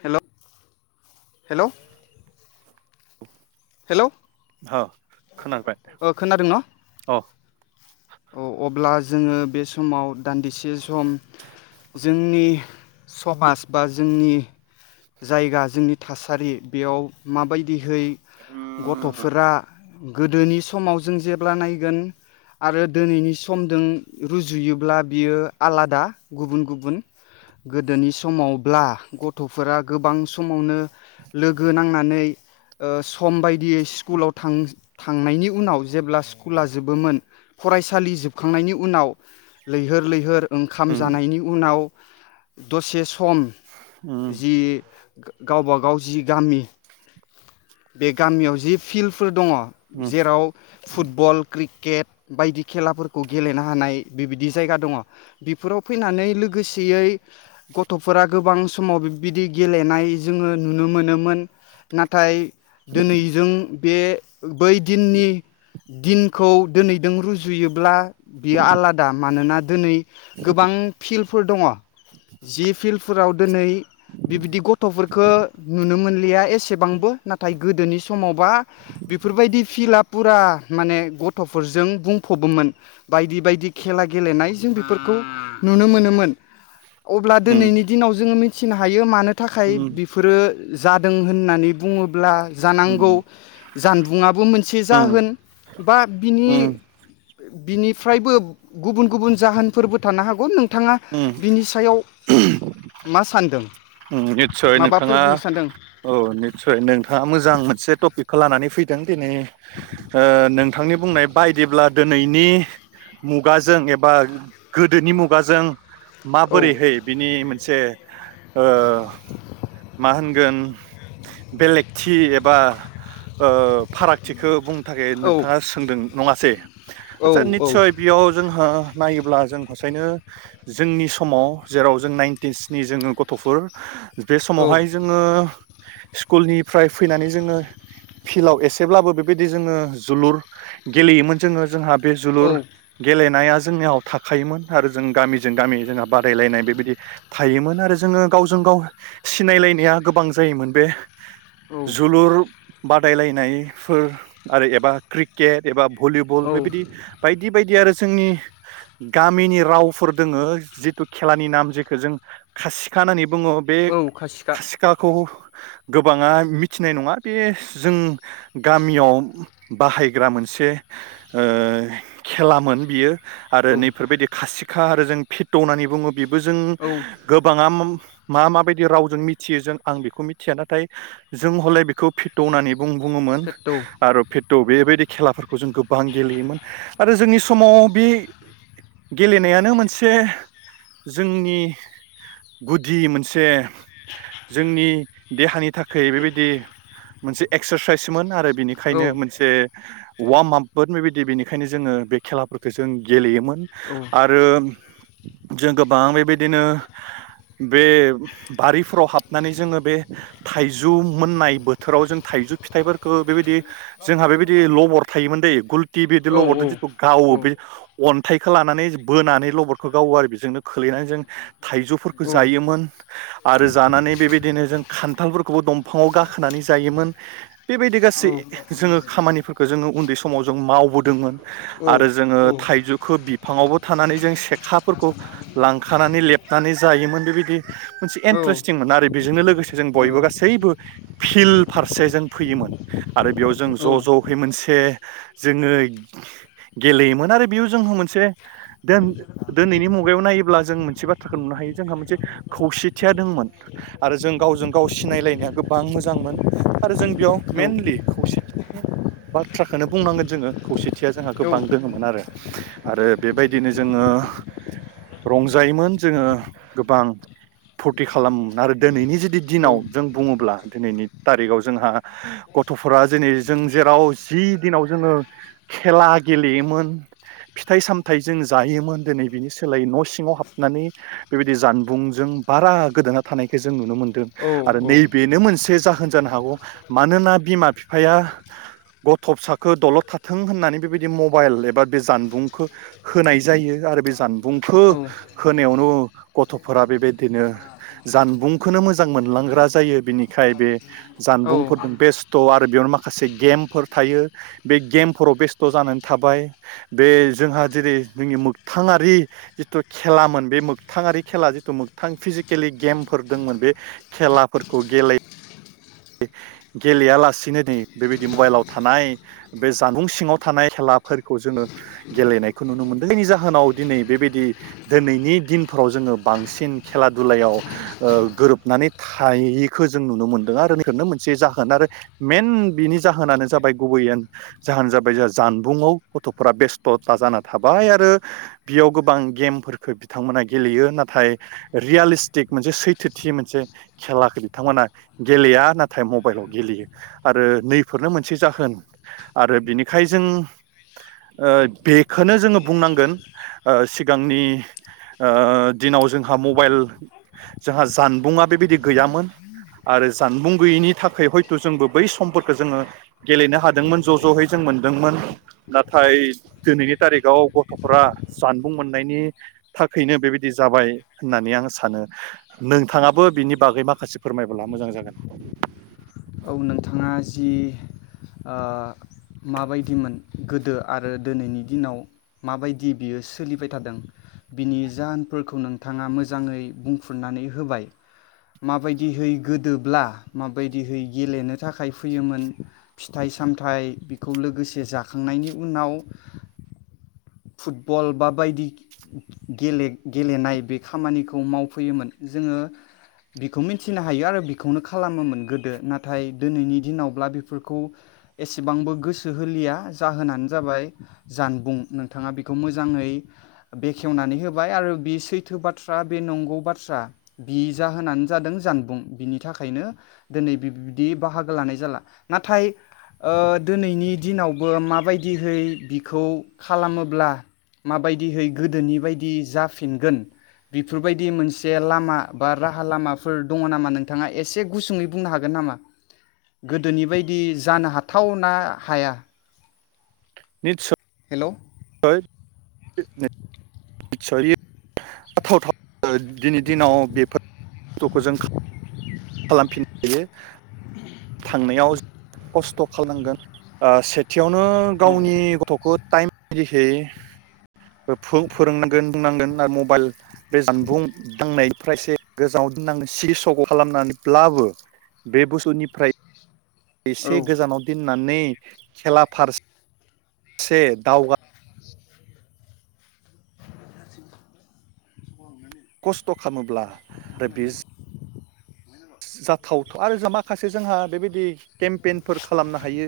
हेल' hello hello हो खोनाबाय ओ खोनादोंना अ औ अब्ला जोङो बे समाव दान्दिसे सम जोंनि समाज बा जोंनि जायगा जोंनि थासारि बेयाव माबायदिहै उम गथ'फोरा गोदोनि समाव जों जेब्ला नायगोन आरो दिनैनि समजों रुजुयोब्ला बियो आलादा गुबुन गुबुन गोदोनि समावब्ला गथ'फोरा गोबां समावनो लोगो नांनानै ओ सम बायदियै स्कुलाव थां थांनायनि उनाव जेब्ला स्कुला जोबोमोन फरायसालि जोबखांनायनि उनाव लैहोर लैहोर ओंखाम उम जानायनि उनाव दसे सम उम जि गावब गाव जि गामि बे गामियाव जि फिल्डफोर दङ उम जेराव फुटबल क्रिक केट बायदि खेलाफोरखौ गेलेनो हानाय बेबायदि जायगा दङ बेफोराव फैनानै लोगोसेयै गथ'फोरा गोबां समाव बिबायदि गेलेनाय जोङो नुनो मोनोमोन नाथाय दिनैजों बे बै दिननि दिनखौ दिनैजों रुजुयोब्ला बियो आलादा मानोना दिनै गोबां फिल्डफोर दङ। जि फिल्डफोराव दिनै बिबायदि गथ'फोरखौ नुनो मोनलिया एसेबांबो नाथाय गोदोनि समावबा बेफोरबायदि फिल्डआ फुरा माने गथ'फोरजों बुंफबोमोन बायदि बायदि खेला गेलेनाय जों बेफोरखौ नुनो मोनोमोन। अब्ला उम दिनैनि दिनाव जोङो [unintelligible] थिनो हायो मानो थाखाय उम बिफोरो जादों होननानै बुङोब्ला उम जानांगौ जानबुंङाबो मोनसे उम जाहोन बा बिनि उम बिनि फ्रायबो गुबुन गुबुन जाहोनफोरबो थानो हागौ नों थाङा उम बिनि सायाव मा सानदों? निस्सय माबाफोर नोंथाङा बुंनो सानदों औ निस्सय नोंथाङा मोजां मोनसे टपिकखौ लानानै फैदों। दिनै ओ नोंथांनि बुंनाय बायदिब्ला दिनैनि मुगाजों एबा गोदोनि मुगाजों औ माबोरैहै बिनि मोनसे ओ मा होनगोन बेलेगथि एबा ओ फारागथिखौ बुं [unintelligible] औ नोंथाङा सोंदों नङासै औ आदसा निस्सय बेयाव जोंहा नायोब्ला जों हसायनो जोंनि समाव जेराव जों नाइनटिसनि जोङो गथ [unintelligible] बे समावहाय जोङो स्कुलनिफ्राय फैनानै जोङो फिल्डआव एसेब्लाबो बेबायदि जोङो जोलुर गेलेयोमोन जोङो जोंहा बे जोलुर गेलेनाय नाया जोंनियाव थाखोमोन आरो जों गामिजों गामि जोंहा बादायलायनाय बेबायदि थायोमोन आरो जोङो गावजों गाव सिनायलायनाया गोबां जायोमोन बे औ जोलुर बादायलायनायफोर आरो एबा क्रिकेट एबा भलिबल औ बेबायदि बायदि बिबायदि बायदि आरो जोंनि गामिनि रावफोर दोङो जिथु खेलानि नाम जेखौ जों खासि खानानि बुङो बे औ खासिखा खासिखाखौ गोबाङा मिथिनाय नङा बे जों गामियाव बाहायग्रा मोनसे ओ खेलामोन बियो। औ आरो नैफोरबायदि खासि खा आरो जों फिट' होननानै बुङो बेबो जों औ गोबाङा मा मा बायदि रावजों मिथियो जों आं बेखौ मिथिया नाथाय जों हले बेखौ फिथनानै बुं बुङोमोन थोद आरो फि थ' बेबायदि खेलाफोरखौ जों गोबां गेलेयोमोन आरो जोंनि समाव बे गेलेनायानो मोनसे जोंनि गुदि मोनसे जोंनि देहानि थाखाय बेबायदि मोनसे एक्सारसाइसमोन आरो औ बिनिखायनो मोनसे वार्मआप बेबायदि बेनिखायनो जोङो बे खेलाफोरखौ जों गेलेयोमोन औ । आरो जों गोबां बेबायदिनो बे बारिफोराव हाबनानै जोङो बे थाइजौ मोननाय बोथोराव जों थाइजौ फिथाइफोरखो बेबायदि जोंहा बेबायदि लबर थायोमोन दै गुलथि बिदि औ लबरजों औ जिथु गावो बे अन फिथाइखौ लानानै बोनानै लबरखौ गावो आरो बेजोंनो खोलैनानै जों थाइजौ औ जायोमोन आरो जानानै बेबायदिनो जों खान्थालफोरखौबो दंफाङाव गाखोनानै जायोमोन बेबायदि गासै औ जोङो खामानिफोरखौ जोङो उन्दै समाव जों मावबो दोंमोन। ओ औ आरो जोङो औ थाइजौखौ बिफाङावबो थानानै जों सेखाफोरखौ लांखानानै लेबनानै जायोमोन बेबायदि मोनसे एंट्रेसतिंमोन आरो बेजोंनो लोगोसे जों बयबो गासैबो फिल्द फारसे जों फैयोमोन आरो जों बियाव ज जयै मोनसे जोङो गेलेयोमोन आरो बेयाव जोंहा मोनसे दिनैनि मुगायाव नायोब्ला जों मोनसे बाथ्राखौ नुनो हायो। जोंहा मोनसे खौसेथिया दंमोन आरो जों गावजों गाव सिनायलायनाया गोबां मोजांमोन। आरो जों बेयाव मइेनलि खौसेथिनि बाथ्राखौनो बुंनांगोन जोङो खौसेथिया जोंहा गोबां दोङोमोन आरो। आरो बेबायदिनो जोङो रंजायोमोन जोङो गोबां फुरथि खालामो आरो दिनैनि जि बि दिनाव जों बुङोब्ला दिनैनि थारिखाव जोंहा गथ'फोरा जेरै जों जेराव जि दिनाव जोङो खेला गेलेयोमोन फिथाइ सामथाय जों जायोमोन दिनै बिनि सोलायै न' सिङाव हाबनानै बेबायदि जानबुंजों बारा गोदाना थानायखौ जों नुनो मोनदों आरो नैबेनो मोनसे जाहोन जानो हागौ मानोना बिमा बिफाया गथ' फिसाखौ दलद थाथों होननानै बेबायदि मबाइल एबा बे जानबुंखौ होनाय जायो आरो बे जानबुंखौ औ होनायावनो गथ'फोरा बेबायदिनो जानबुंखौ मोजां मोनलांग्रा जायो बिनिखाय बे औ जानबुंफोरदों बेस स्थ' आरो बेयावनो माखासे गेमफोर थायो बे गेमफोराव बेस्थ' जानानै थाबाय बे जोंहा जेरै जोंनि मोगथाङारि जिथु खेलाम मोन बे मोग थाङारि खेला जिथु मोगथां फिजिकेलि गेमफोर दंमोन बे खेलाफोरखौ गेले गेलेयालासिनो नै बेबायदि मबाइलाव थानाय बे जानबुं सिङाव थानाय खेलाफोरखौ जोङो गेलेनायखौ नुनो मोनदों जायनि जाहोनाव दिनै बेबायदि दिनैनि दिनफोराव जोङो बांसिन खेला दुलायाव ओ गोरोबनानै थायिखौ जों नुनो मोनदों आरो नै फोरनो मोनसे जाहोन आरो मइेन बिनि जाहोनानो जाबाय गुबैय जाहोन जाबाय जोंहा जानबुंआव गथ'फोरा बेस्थ'था जाना थाबाय आरो बियाव गोबां गेमफोरखौ बिथांमोना गेलेयो नाथाय रियालिस्टिक मोनसे सैथोथि मोनसे खेलाखौ बिथांमोना गेलेया। नाथाय मबाइाव गेलेयो आरो नैफोरनो मोनसे जाहोन आरो बिनिखाय जों ओ बेखौनो जोङ बुंनांगोन ओ सिगांनि ओ दिनाव जोंहा मबाइल जोंहा जानबुंआ बेबायदि गैयामोन आरो जानबुं गैयैनि थाखाय हयथ' जोंबो बै समफोरखौ जोङो गेलेनो हादोंमोन ज' ज'यै जों मोनदोंमोन नाथाय दिनैनि थारिखाव गथ'फोरा जानबुं मोननायनि थाखायनो बेबायदि जाबाय होननानै आं सानो नोंथाङाबो बिनि बागै माखासे फोरमायबोला मोजां जागोन औ नोंथाङा जि ओ माबायदिमोन गोदो आरो दोनैनि दिनाव माबायदि बियो सोलिबाय थादों बिनि जाहोनफोरखौ नोंथाङा मोजाङै बुंफुरनानै होबाय माबायदिहै गोदोब्ला माबायदिहै गेलेनो थाखाय फैयोमोन फिथाइ सामथाइ बेखौ लोगोसे जाखांनायनि उनाव फुटबल बा बायदि गेले गेलेनाय बे खामानिखौ मावफैयोमोन जोङो बेखौ मिथिनो हायो आरो बेखौनो खालामोमोन गोदो नाथाय दोनैनि दिनावब्ला बेफोरखौ एसेबांबो गोसो होलिया जाहोनानो जाबाय जानबुं नों थाङा बिखौ मोजाङै बेखेवनानै होबाय आरो बि सैथो बाथ्रा बे नंगौ बाथ्रा बि जाहोनानो जादों जानबुं बिनि थाखायनो दोनै बिबदि बाहागो लानाय जाला नाथाय ओ दोनैनि दिनावबो माबायदिहै बिखौ खालामोब्ला माबायदिहै गोदोनि बायदि जाफिनगोन बेफोरबायदि मोनसे लामा बा राहा लामाफोर दङ नामा नोंथाङा एसे गुसुङै बुंनो हागोन नामा गोदोनि बायदि जानो हाथाव ना हाया निसय हेलौ [inaudible] निचर आथाव थाव [unintelligible] ओ दिनै दिनाव बेफोर बुस्थु'खौ जों खालामफिननो हायो थांनायाव खस्थ' खालामनांगोन ओ से थियावनो औ गावनि गथ'खौ टाइम बिदिहै फो फोरोंनांगोन बुंनांगोन आरो मबाइल बे जानबुं दांनाय फ्रायसे गोजाङाव दोनांग सिगि सग' खालामनानैब्लाबो बे बुस्थुनिफ्राय औ एसे गोजानाव दिन नानै खेला फार से दावगा खस्थ' खालामोब्ला आरो बे जाथाव आरो जों माखासे जोंहा बेबायदि केम्पइेनफोर खालामनो हायो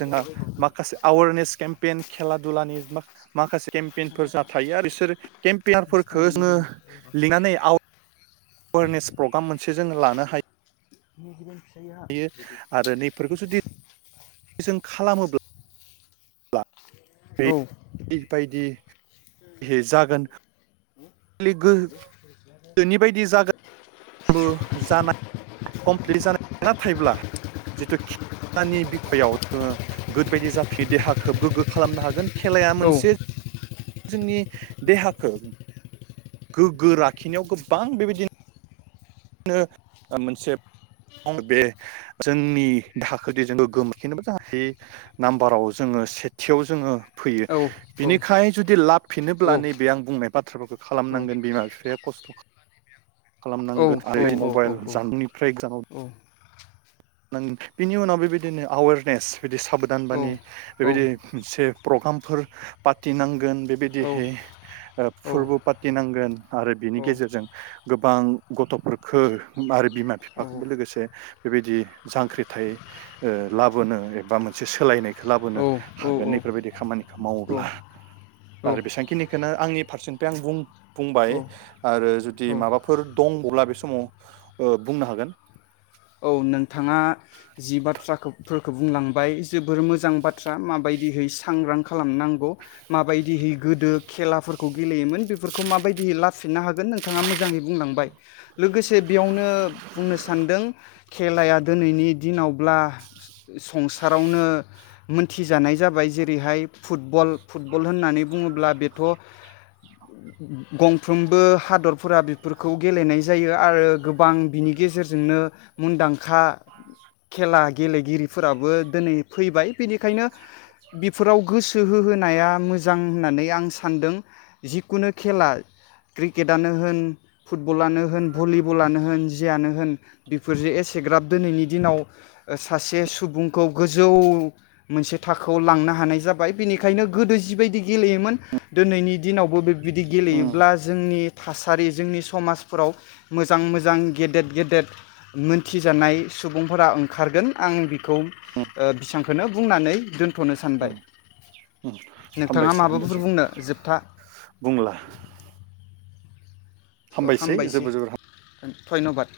जोंहा माखासे आवारनेस स्केम्पेयेन खेला दुलानि मा माखासे खान्थाल केम्पेनफोर आफा जाथायो आरो बिसोर बिस केम्पियारफोरखौ थाखाबानो जोङो जायो लिंनानै आव वारनेस प्रग्राम मोनसे जोङो लानो हायो [unintelligible] यो आरो नैफोरखौ जुदि जों खालामो‌ ब्ला औ बे बायदि है जागोन गोदोनि [unintelligible] बो जाना कमप्लिट जानाय नाथायब्ला जिथु खेलानि बिख'याव जोङो गोदो बायदि जाफि देहाखौ गोग्गो खालामनो हागोन खेलाया औ मोनसे जोंनि देहाखौ गोग्गो लाखिनायाव गोबां बेबायदि नो ओ मोनसे मानो बे जोंनि दाहाखो दि जों गोमग्गोम लाखिनोबा जाहा दि नाम्बाराव जोङो सेथियाव जोङो फैयो औ बिनिखाय जुदि औ लाबफिनोब्ला नैबे आं बुंनाय बाथ थ्रखो औ औ खालामनांगोन बिमा बिफाया खस्थ' खा औ खालामनांगोन औ आरो औ औ मबाइल जानबुंनिफ्राय गोजानाव नों बिनि उनाव बेबायदिनो आवारनेस बिदि साबधान बाने बेबायदि से प्रगामफोर पातिनांगोन बेबायदिहे ओ फुर्बो पातिनांगोन आरो बिनि गेजेरजों गोबां गथ'फोरखो आरो बिमा फिफाखोबो लोगोसे बेबायदि जांख्रिथाय ओ लाबोनो एबा मोनसे सोलायनायखो लाबोनो हागोन इफोरबायदि खामानिखौ मावोब्ला आरो बेसांखिनिखोनो आंनि फारसेनिफ्राय आं बुं-बुंबाय औ आरो जुदि औ माबाफोर दंबवब्ला बे समाव ओ बुंनो हागोन। औ नोंथाङा जि बाथ्राखो फोरखो बुंलांबाय जोबोर मोजां बाथ्रा माबायदिहै सांग्रां खालामनांगौ माबायदिहै गोदो खेलाफोरखौ गेलेयोमोन बेफोरखौ माबायदिहै लाबफिननो हागोन नोंथाङा मोजाङै बुंलांबाय लोगोसे बेयावनो बुंनो सानदों खेलाया दोनैनि दिनावब्ला संसारावनो मोनथिजानाय जाबाय जेरैहाय फुटबल फुटबल होननानै बुङोब्ला बेथ' गंफ्रोमबो हादरफोरा बेफोरखौ गेलेनाय जायो आरो गोबां बिनि गेजेरजोंनो मुन्दांखा खेला गेलेगिरिफोराबो दोनै फैबाय बिनिखायनो बिफोराव गोस सो होहोनाया मोजां होननानै आं सानदों जिकुनु खेला क्रिकेटानो होन फुटबलानो होन भलिबलानो होन जियानो होन बि फोरजो एसेग्राब दोनैनि दिनाव ओ सासे सुबुंखौ गोजौ मोनसे थाखोआव लांनो हानाय जाबाय बिनिखायनो गोदो जिबायदि गेलेयोमोन दोनैनि दिनाव बो बे बिदि उम गेलेयोब्ला जोंनि थासारि जोंनि समाजफोराव मोजां मोजां गेदेद गेदेद मोनथिजानाय सुबुंफोरा ओंखारगोन आं बि खौ उम ओ बिसां खोनो बुंनानै दोन्थ'नो उम सानबाय उम नोंथाङा हामबायसै माबाफोर हामबायसै बुंनो जोबथा बुंला हामबायसै जोबोर जोबोर हाम ओं धन्यबाद।